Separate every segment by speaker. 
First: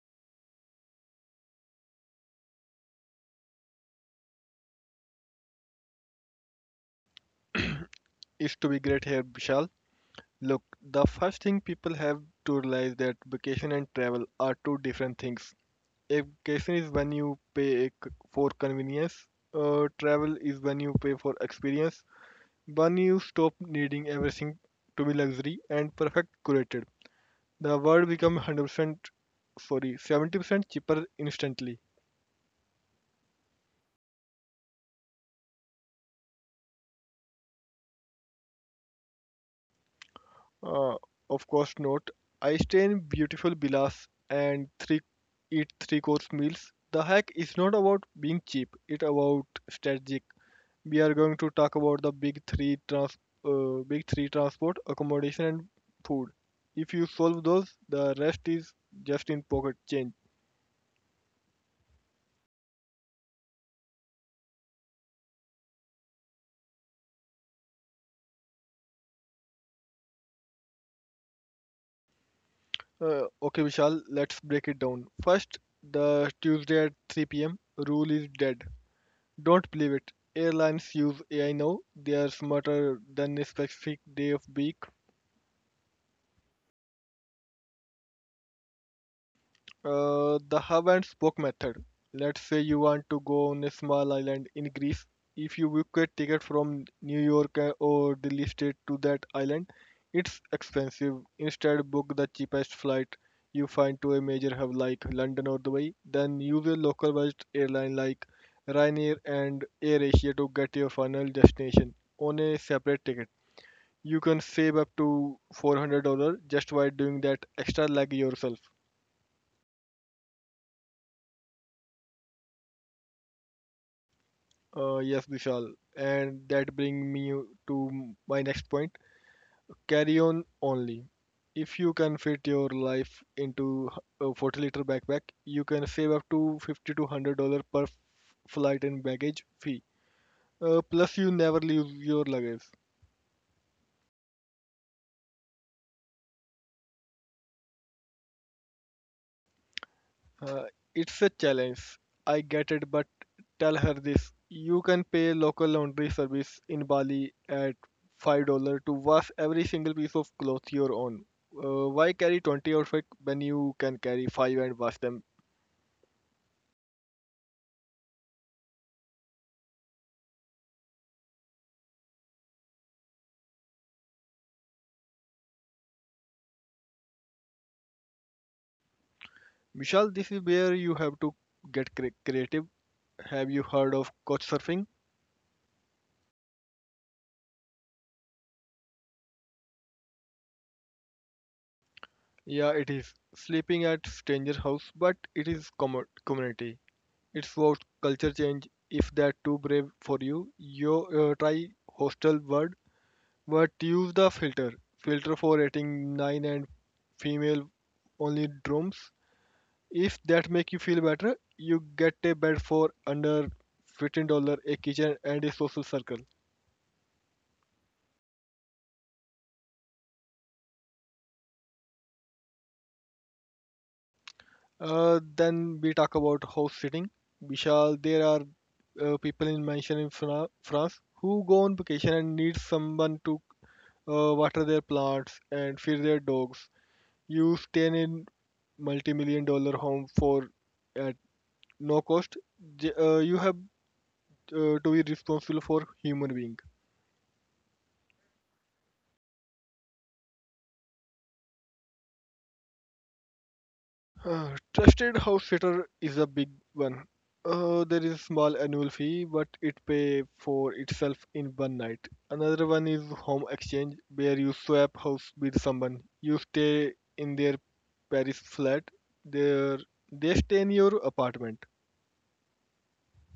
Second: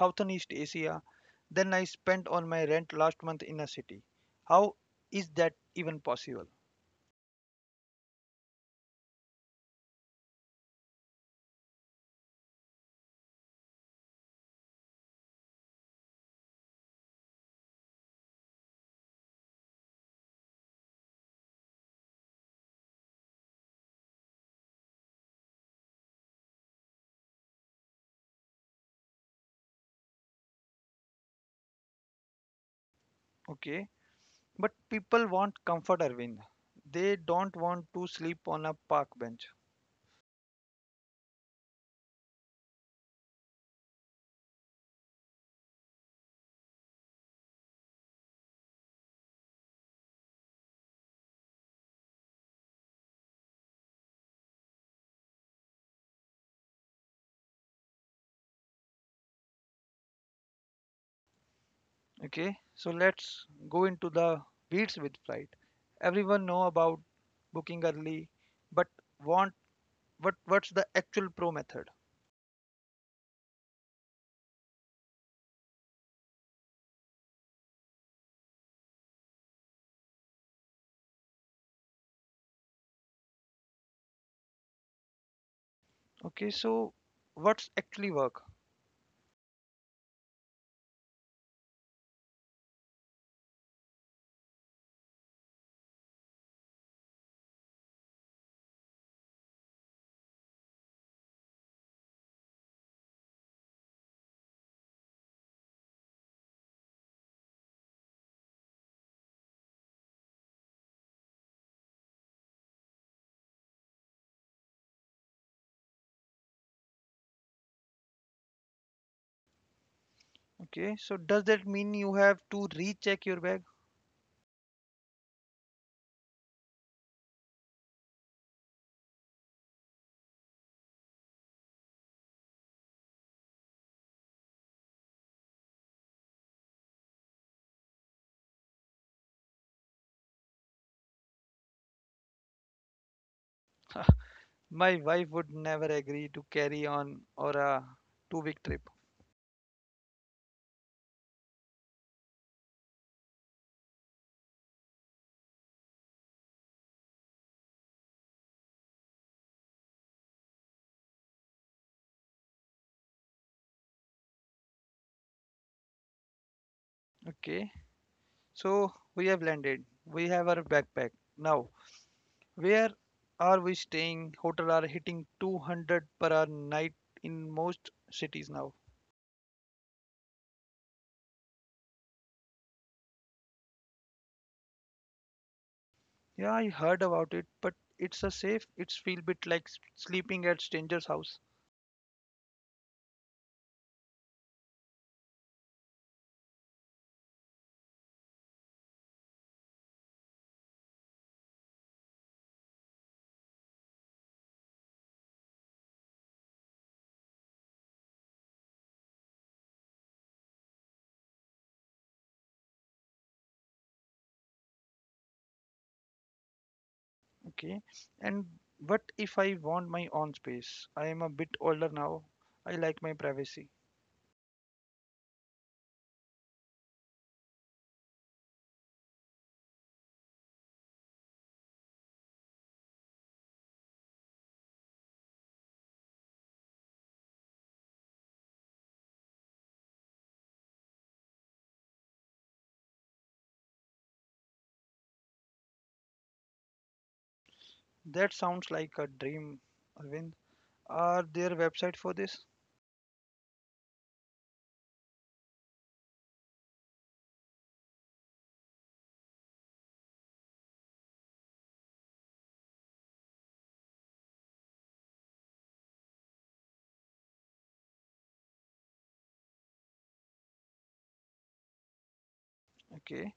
Speaker 1: Southeast Asia than I spent on my rent last month in a city. How is that even possible?
Speaker 2: Is to be great here, Vishal. Look, the first thing people have to realize that vacation and travel are two different things. A vacation is when you pay for convenience. Travel is when you pay for experience. When you stop needing everything to be luxury and perfect curated, the world becomes 100% sorry 70% cheaper instantly.
Speaker 1: Okay. But people want comfort, Arvind. They don't want to sleep on a park bench.
Speaker 2: Uh, of course not. I stay in beautiful villas and three eat three course meals. The hack is not about being cheap, it's about strategic. We are going to talk about the big three: transport, accommodation and food. If you solve those, the rest is just in pocket change.
Speaker 1: Okay, so let's go into the beats with flight. Everyone know about booking early, but want what what's the actual pro method?
Speaker 2: Okay, Vishal, let's break it down. First, the Tuesday at 3 p.m. rule is dead. Don't believe it. Airlines use AI now. They are smarter than a specific day of week.
Speaker 1: Okay, so what's actually work?
Speaker 2: The hub and spoke method. Let's say you want to go on a small island in Greece. If you book a ticket from New York or Delhi State to that island, it's expensive. Instead, book the cheapest flight you find to a major hub like London or Dubai. Then use a localized airline like Ryanair and AirAsia to get your final destination on a separate ticket. You can save up to $400 just by doing that extra leg yourself.
Speaker 1: Okay, so does that mean you have to recheck your bag?
Speaker 2: Yes, Vishal. And that bring me to my next point: carry on only. If you can fit your life into a 40-liter backpack, you can save up to 50 to $100 per flight and baggage fee. Plus, you never lose your luggage.
Speaker 1: My wife would never agree to carry on or a 2-week trip.
Speaker 2: Uh, it's a challenge. I get it, but tell her this. You can pay local laundry service in Bali at $5 to wash every single piece of cloth your own. Why carry 20 outfits when you can carry 5 and wash them?
Speaker 1: Okay, so we have landed. We have our backpack now. Where are we staying? Hotel are hitting 200 per hour night in most cities now.
Speaker 2: Michelle, this is where you have to get creative. Have you heard of couch surfing?
Speaker 1: Yeah, I heard about it, but it's a safe. It's feel bit like sleeping at stranger's house.
Speaker 2: Yeah, it is. Sleeping at stranger's house, but it is commo community. It's what culture change. If that too brave for you, you try hostel word, but use the filter. Filter for rating nine and female only rooms. If that make you feel better, you get a bed for under $15, a kitchen and a social circle.
Speaker 1: Okay. And what if I want my own space? I am a bit older now. I like my privacy.
Speaker 2: Then we talk about house sitting. Vishal, there are people in mansion in France who go on vacation and need someone to water their plants and feed their dogs. You stay in multi-million-dollar home for at no cost. You have to be responsible for human being.
Speaker 1: That sounds like a dream, Arvind. Are there website for this?
Speaker 2: Trusted house sitter is a big one. There is small annual fee, but it pay for itself in one night. Another one is home exchange, where you swap house with someone. You stay in their Paris flat, there they stay in your apartment.
Speaker 1: Okay.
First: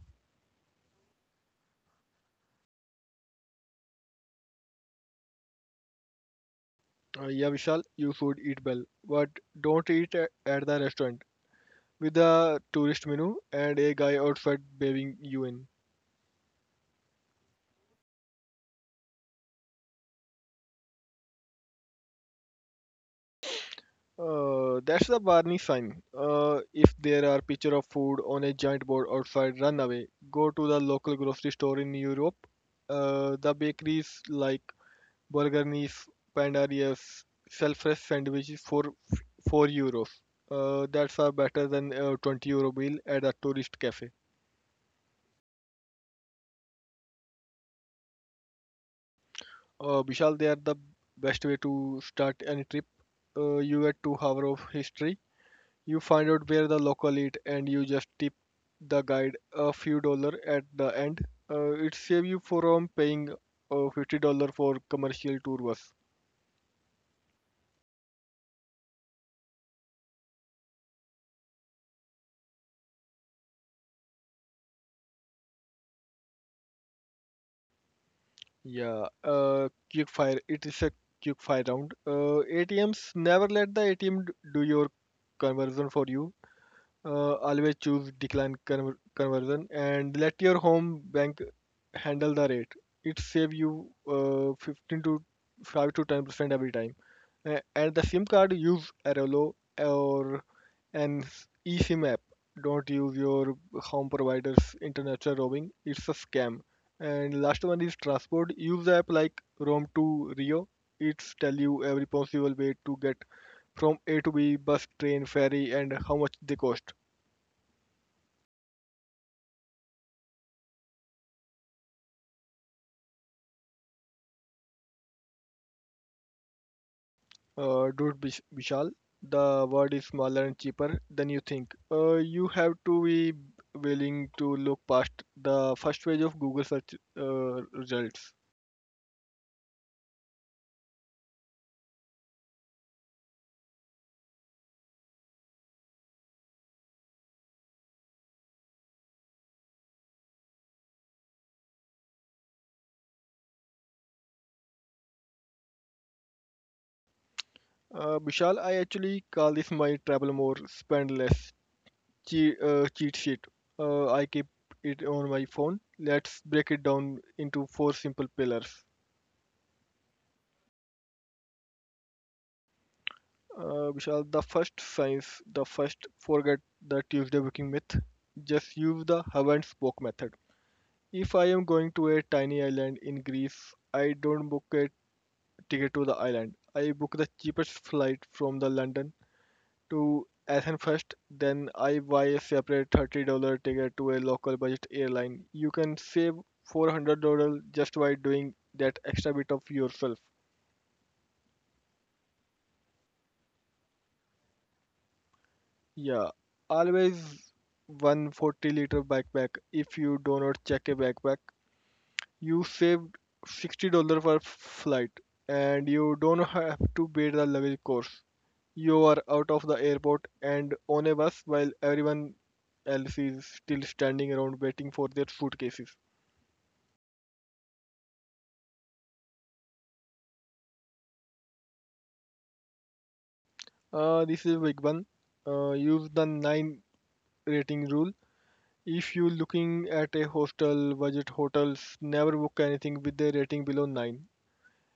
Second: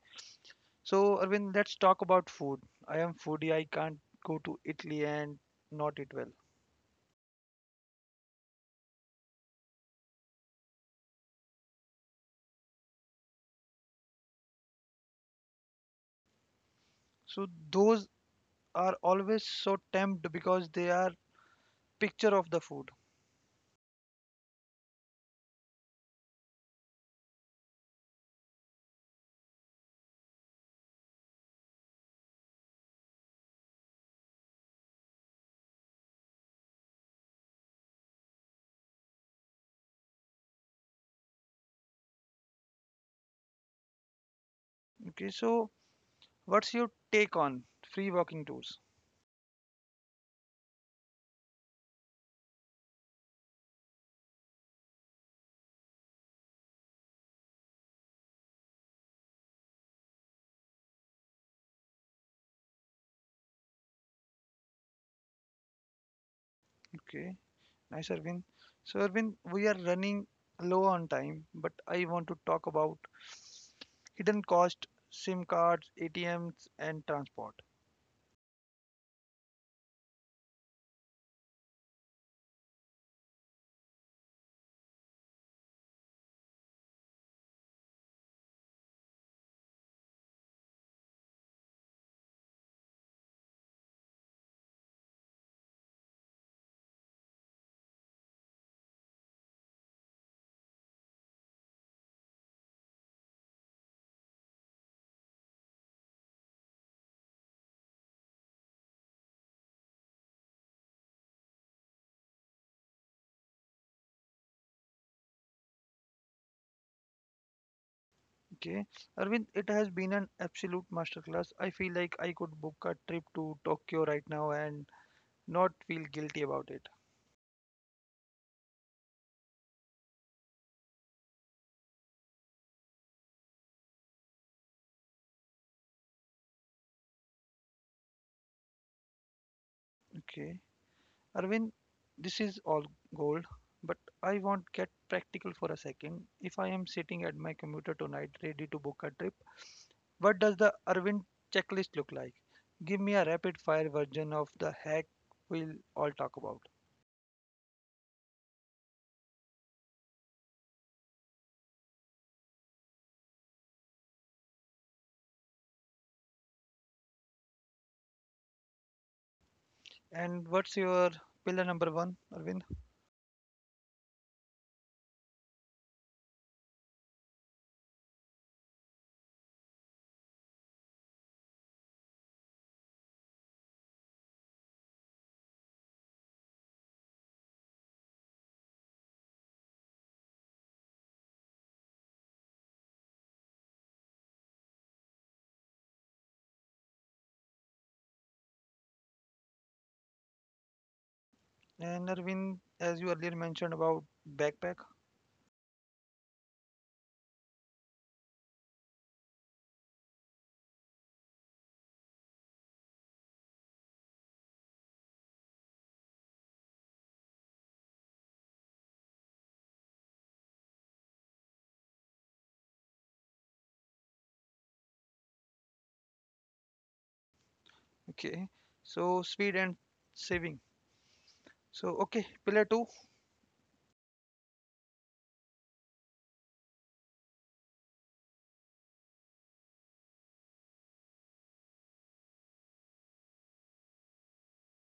Speaker 1: So, Arvind, let's talk about food. I am foodie. I can't go to Italy and not eat well.
Speaker 2: Yeah, Vishal, you should eat well, but don't eat at the restaurant with a tourist menu and a guy outside waving you in.
Speaker 1: So those are always so tempted because they are picture of the food.
Speaker 2: That's the warning sign. If there are picture of food on a giant board outside, run away. Go to the local grocery store in Europe. The bakeries like Burger Nice, Pandarius sell fresh sandwiches for f- 4 euros. That's better than a 20 euro bill at a tourist cafe.
Speaker 1: Okay, so what's your take on free walking tours?
Speaker 2: Vishal, they are the best way to start any trip. You get to hour of history. You find out where the local eat, and you just tip the guide a few dollar at the end. It save you from paying $50 for commercial tour bus.
Speaker 1: Okay, nice Arvind. So Arvind, we are running low on time, but I want to talk about hidden cost, SIM cards, ATMs, and transport.
Speaker 2: Yeah. Quick fire. It is a quick fire round. ATMs never let the ATM do your conversion for you. Always choose decline conversion and let your home bank handle the rate. It save you uh, 15 to 5 to 10 percent every time. And the SIM card, use Arelo or an eSIM app. Don't use your home provider's international roaming. It's a scam. And last one is transport. Use app like Roam to Rio. It's tell you every possible way to get from A to B: bus, train, ferry, and how much they cost.
Speaker 1: Okay, Arvind, it has been an absolute masterclass. I feel like I could book a trip to Tokyo right now and not feel guilty about it.
Speaker 2: Dude, Vishal, the world is smaller and cheaper than you think. You have to be willing to look past the first page of Google search results.
Speaker 1: Okay. Arvind, this is all gold, but I won't get practical for a second. If I am sitting at my computer tonight, ready to book a trip, what does the Arvind checklist look like? Give me a rapid fire version of the hack we'll all talk about.
Speaker 2: Vishal, I actually call this my travel more, spend less, cheat sheet. I keep it on my phone. Let's break it down into four simple pillars.
Speaker 1: And what's your pillar number one, Arvind?
Speaker 2: Vishal, the first science, the first forget the Tuesday booking myth. Just use the haven't spoke method. If I am going to a tiny island in Greece, I don't book a ticket to the island. I book the cheapest flight from the London to Athens first, then I buy a separate $30 ticket to a local budget airline. You can save $400 just by doing that extra bit of yourself.
Speaker 1: And Arvind, as you earlier mentioned about backpack,
Speaker 2: Yeah, always one 40 liter backpack. If you do not check a backpack you saved $60 per flight, and you don't have to pay the luggage course. You are out of the airport and on a bus while everyone else is still standing around waiting for their suitcases.
Speaker 1: okay, so speed and saving. So, okay, pillar two.
Speaker 2: This is big one. Use the nine rating rule. If you're looking at a hostel, budget hotels, never book anything with a rating below nine.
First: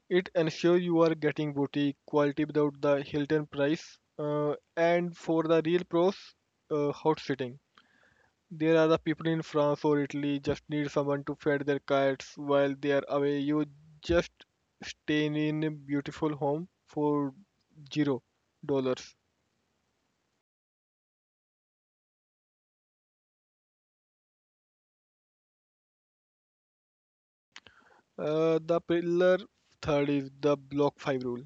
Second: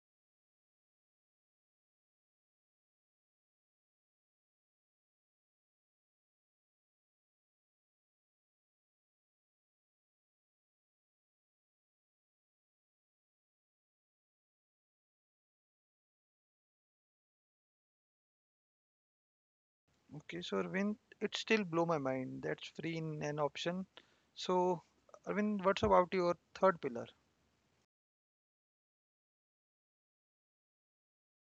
Speaker 2: It ensures you are getting boutique quality without the Hilton price. And for the real pros, hot sitting. There are the people in France or Italy just need someone to feed their cats while they are away. You just stay in a beautiful home for $0.
Speaker 1: Okay, so Arvind, it still blow my mind. That's free in an option. So, Arvind, what's about your third pillar?
Speaker 2: The pillar third is the block five rule.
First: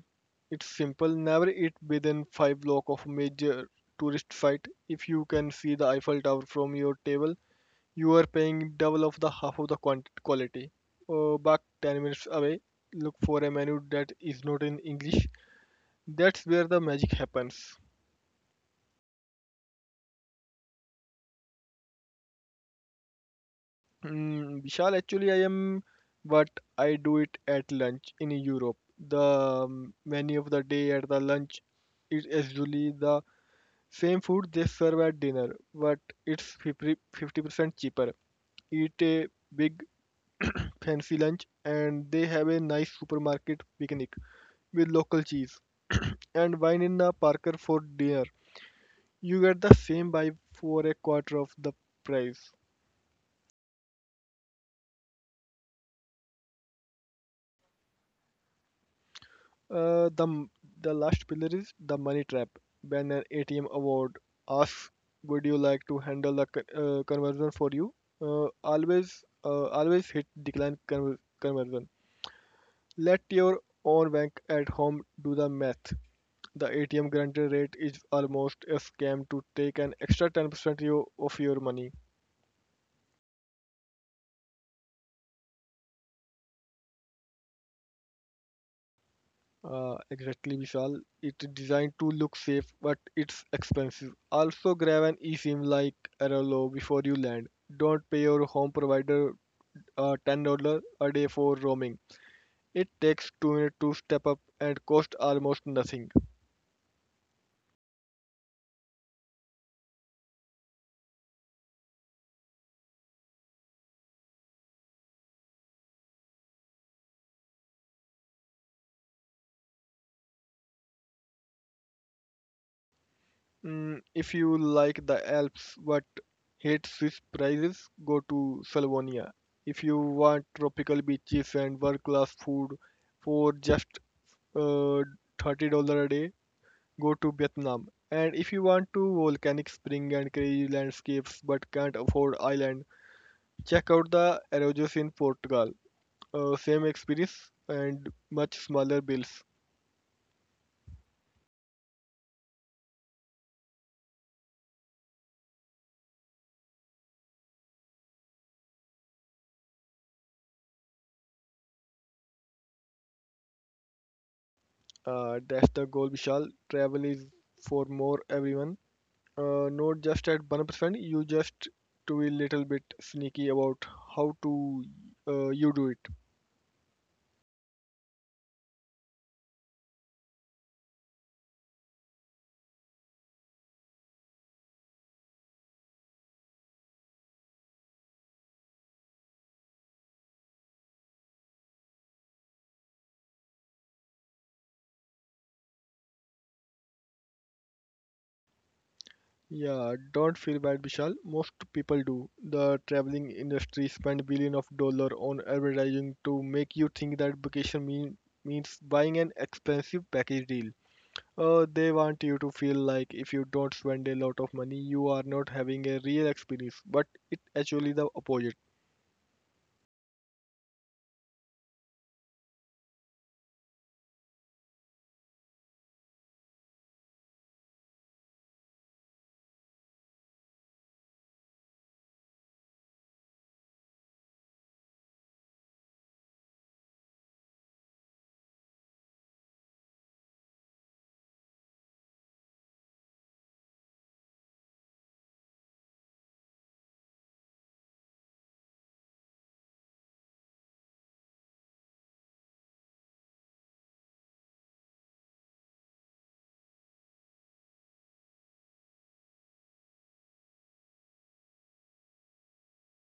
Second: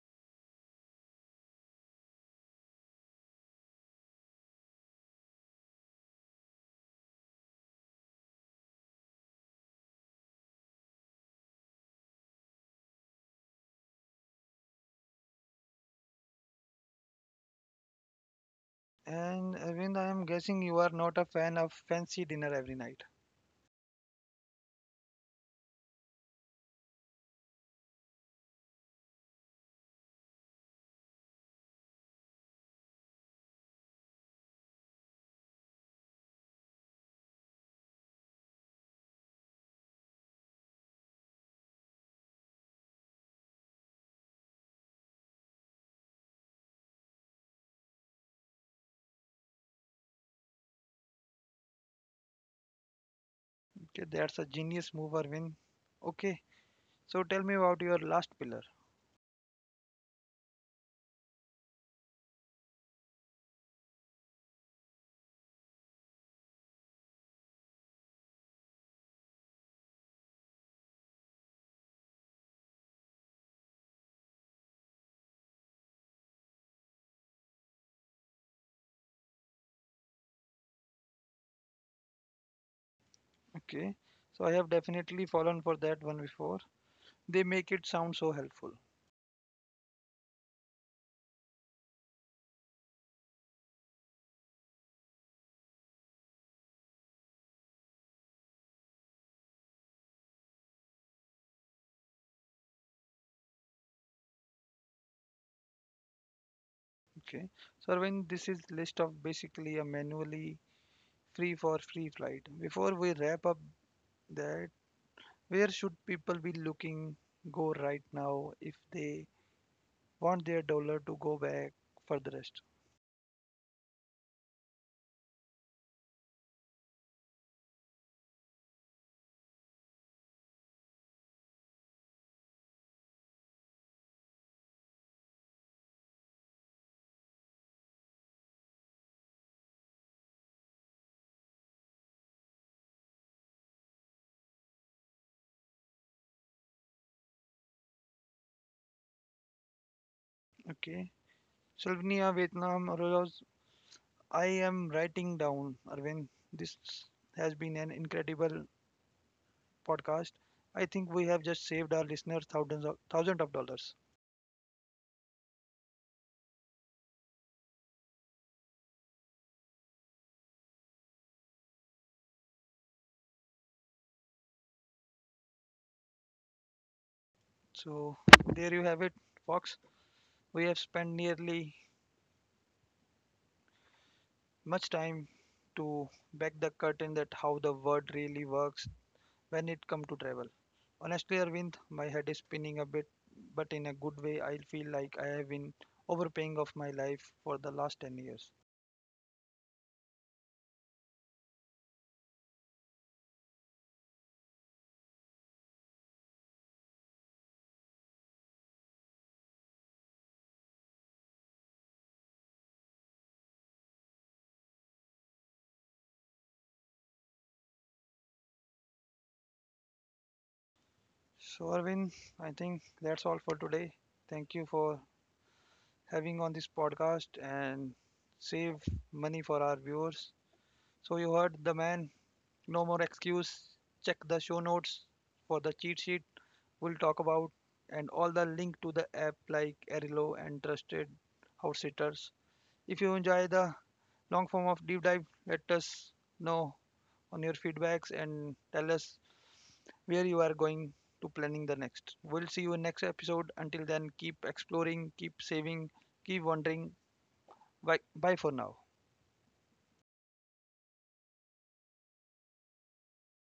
Speaker 2: It's simple. Never eat within five block of major tourist site. If you can see the Eiffel Tower from your table, you are paying double of the half of the quality. Back 10 minutes away, look for a menu that is not in English. That's where the magic happens.
Speaker 1: And Arvind, I am guessing you are not a fan of fancy dinner every night.
Speaker 2: Mm, Vishal, actually, I am, but I do it at lunch in Europe. The menu of the day at the lunch is usually the same food they serve at dinner, but it's 50, 50% cheaper. Eat a big fancy lunch and they have a nice supermarket picnic with local cheese and wine in a Parker for dinner. You get the same vibe for a quarter of the price.
Speaker 1: Okay, that's a genius move, Arvind. Okay, so tell me about your last pillar.
Speaker 2: Uh, the the last pillar is the money trap. When an ATM award asks, "Would you like to handle the conversion for you?" Uh, always Always hit decline conversion. Let your own bank at home do the math. The ATM granted rate is almost a scam to take an extra 10% of your money.
Speaker 1: Okay, so I have definitely fallen for that one before. They make it sound so helpful.
Speaker 2: Exactly, Vishal. It's designed to look safe, but it's expensive. Also, grab an eSIM like Arelo before you land. Don't pay your home provider $10 a day for roaming. It takes 2 minutes to step up and costs almost nothing.
Speaker 1: Okay, so Arvind, this is list of basically a manually free for free flight. Before we wrap up that, where should people be looking go right now if they want their dollar to go back for the rest?
Speaker 2: Mm, if you like the Alps but hate Swiss prices, go to Slavonia. If you want tropical beaches and world-class food for just uh, $30 a day, go to Vietnam. And if you want to volcanic spring and crazy landscapes but can't afford island, check out the Arroyos in Portugal. Same experience and much smaller bills.
Speaker 1: Okay. Slovenia, Vietnam, Rolos, I am writing down, Arvind. This has been an incredible podcast. I think we have just saved our listeners thousands of dollars.
Speaker 2: That's the goal, Vishal. Travel is for more everyone. Not just at 1%, you just to be little bit sneaky about how to you do it.
Speaker 1: So there you have it, Fox. We have spent nearly much time to back the curtain that how the world really works when it comes to travel. Honestly, Arvind, my head is spinning a bit, but in a good way. I feel like I have been overpaying of my life for the last 10 years.
Speaker 2: Yeah, don't feel bad, Vishal. Most people do. The traveling industry spend billion of dollar on advertising to make you think that means buying an expensive package deal. They want you to feel like if you don't spend a lot of money, you are not having a real experience. But it actually the opposite.
Speaker 1: So, Arvind, I think that's all for today. Thank you for having on this podcast and save money for our viewers. So, you heard the man. No more excuse. Check the show notes for the cheat sheet we'll talk about and all the link to the app like Arilo and Trusted House Sitters. If you enjoy the long form of deep dive. Let us know on your feedbacks and tell us where you are going to planning the next. We'll see you in next episode. Until then, keep exploring, keep saving, keep wondering. Bye, bye for now.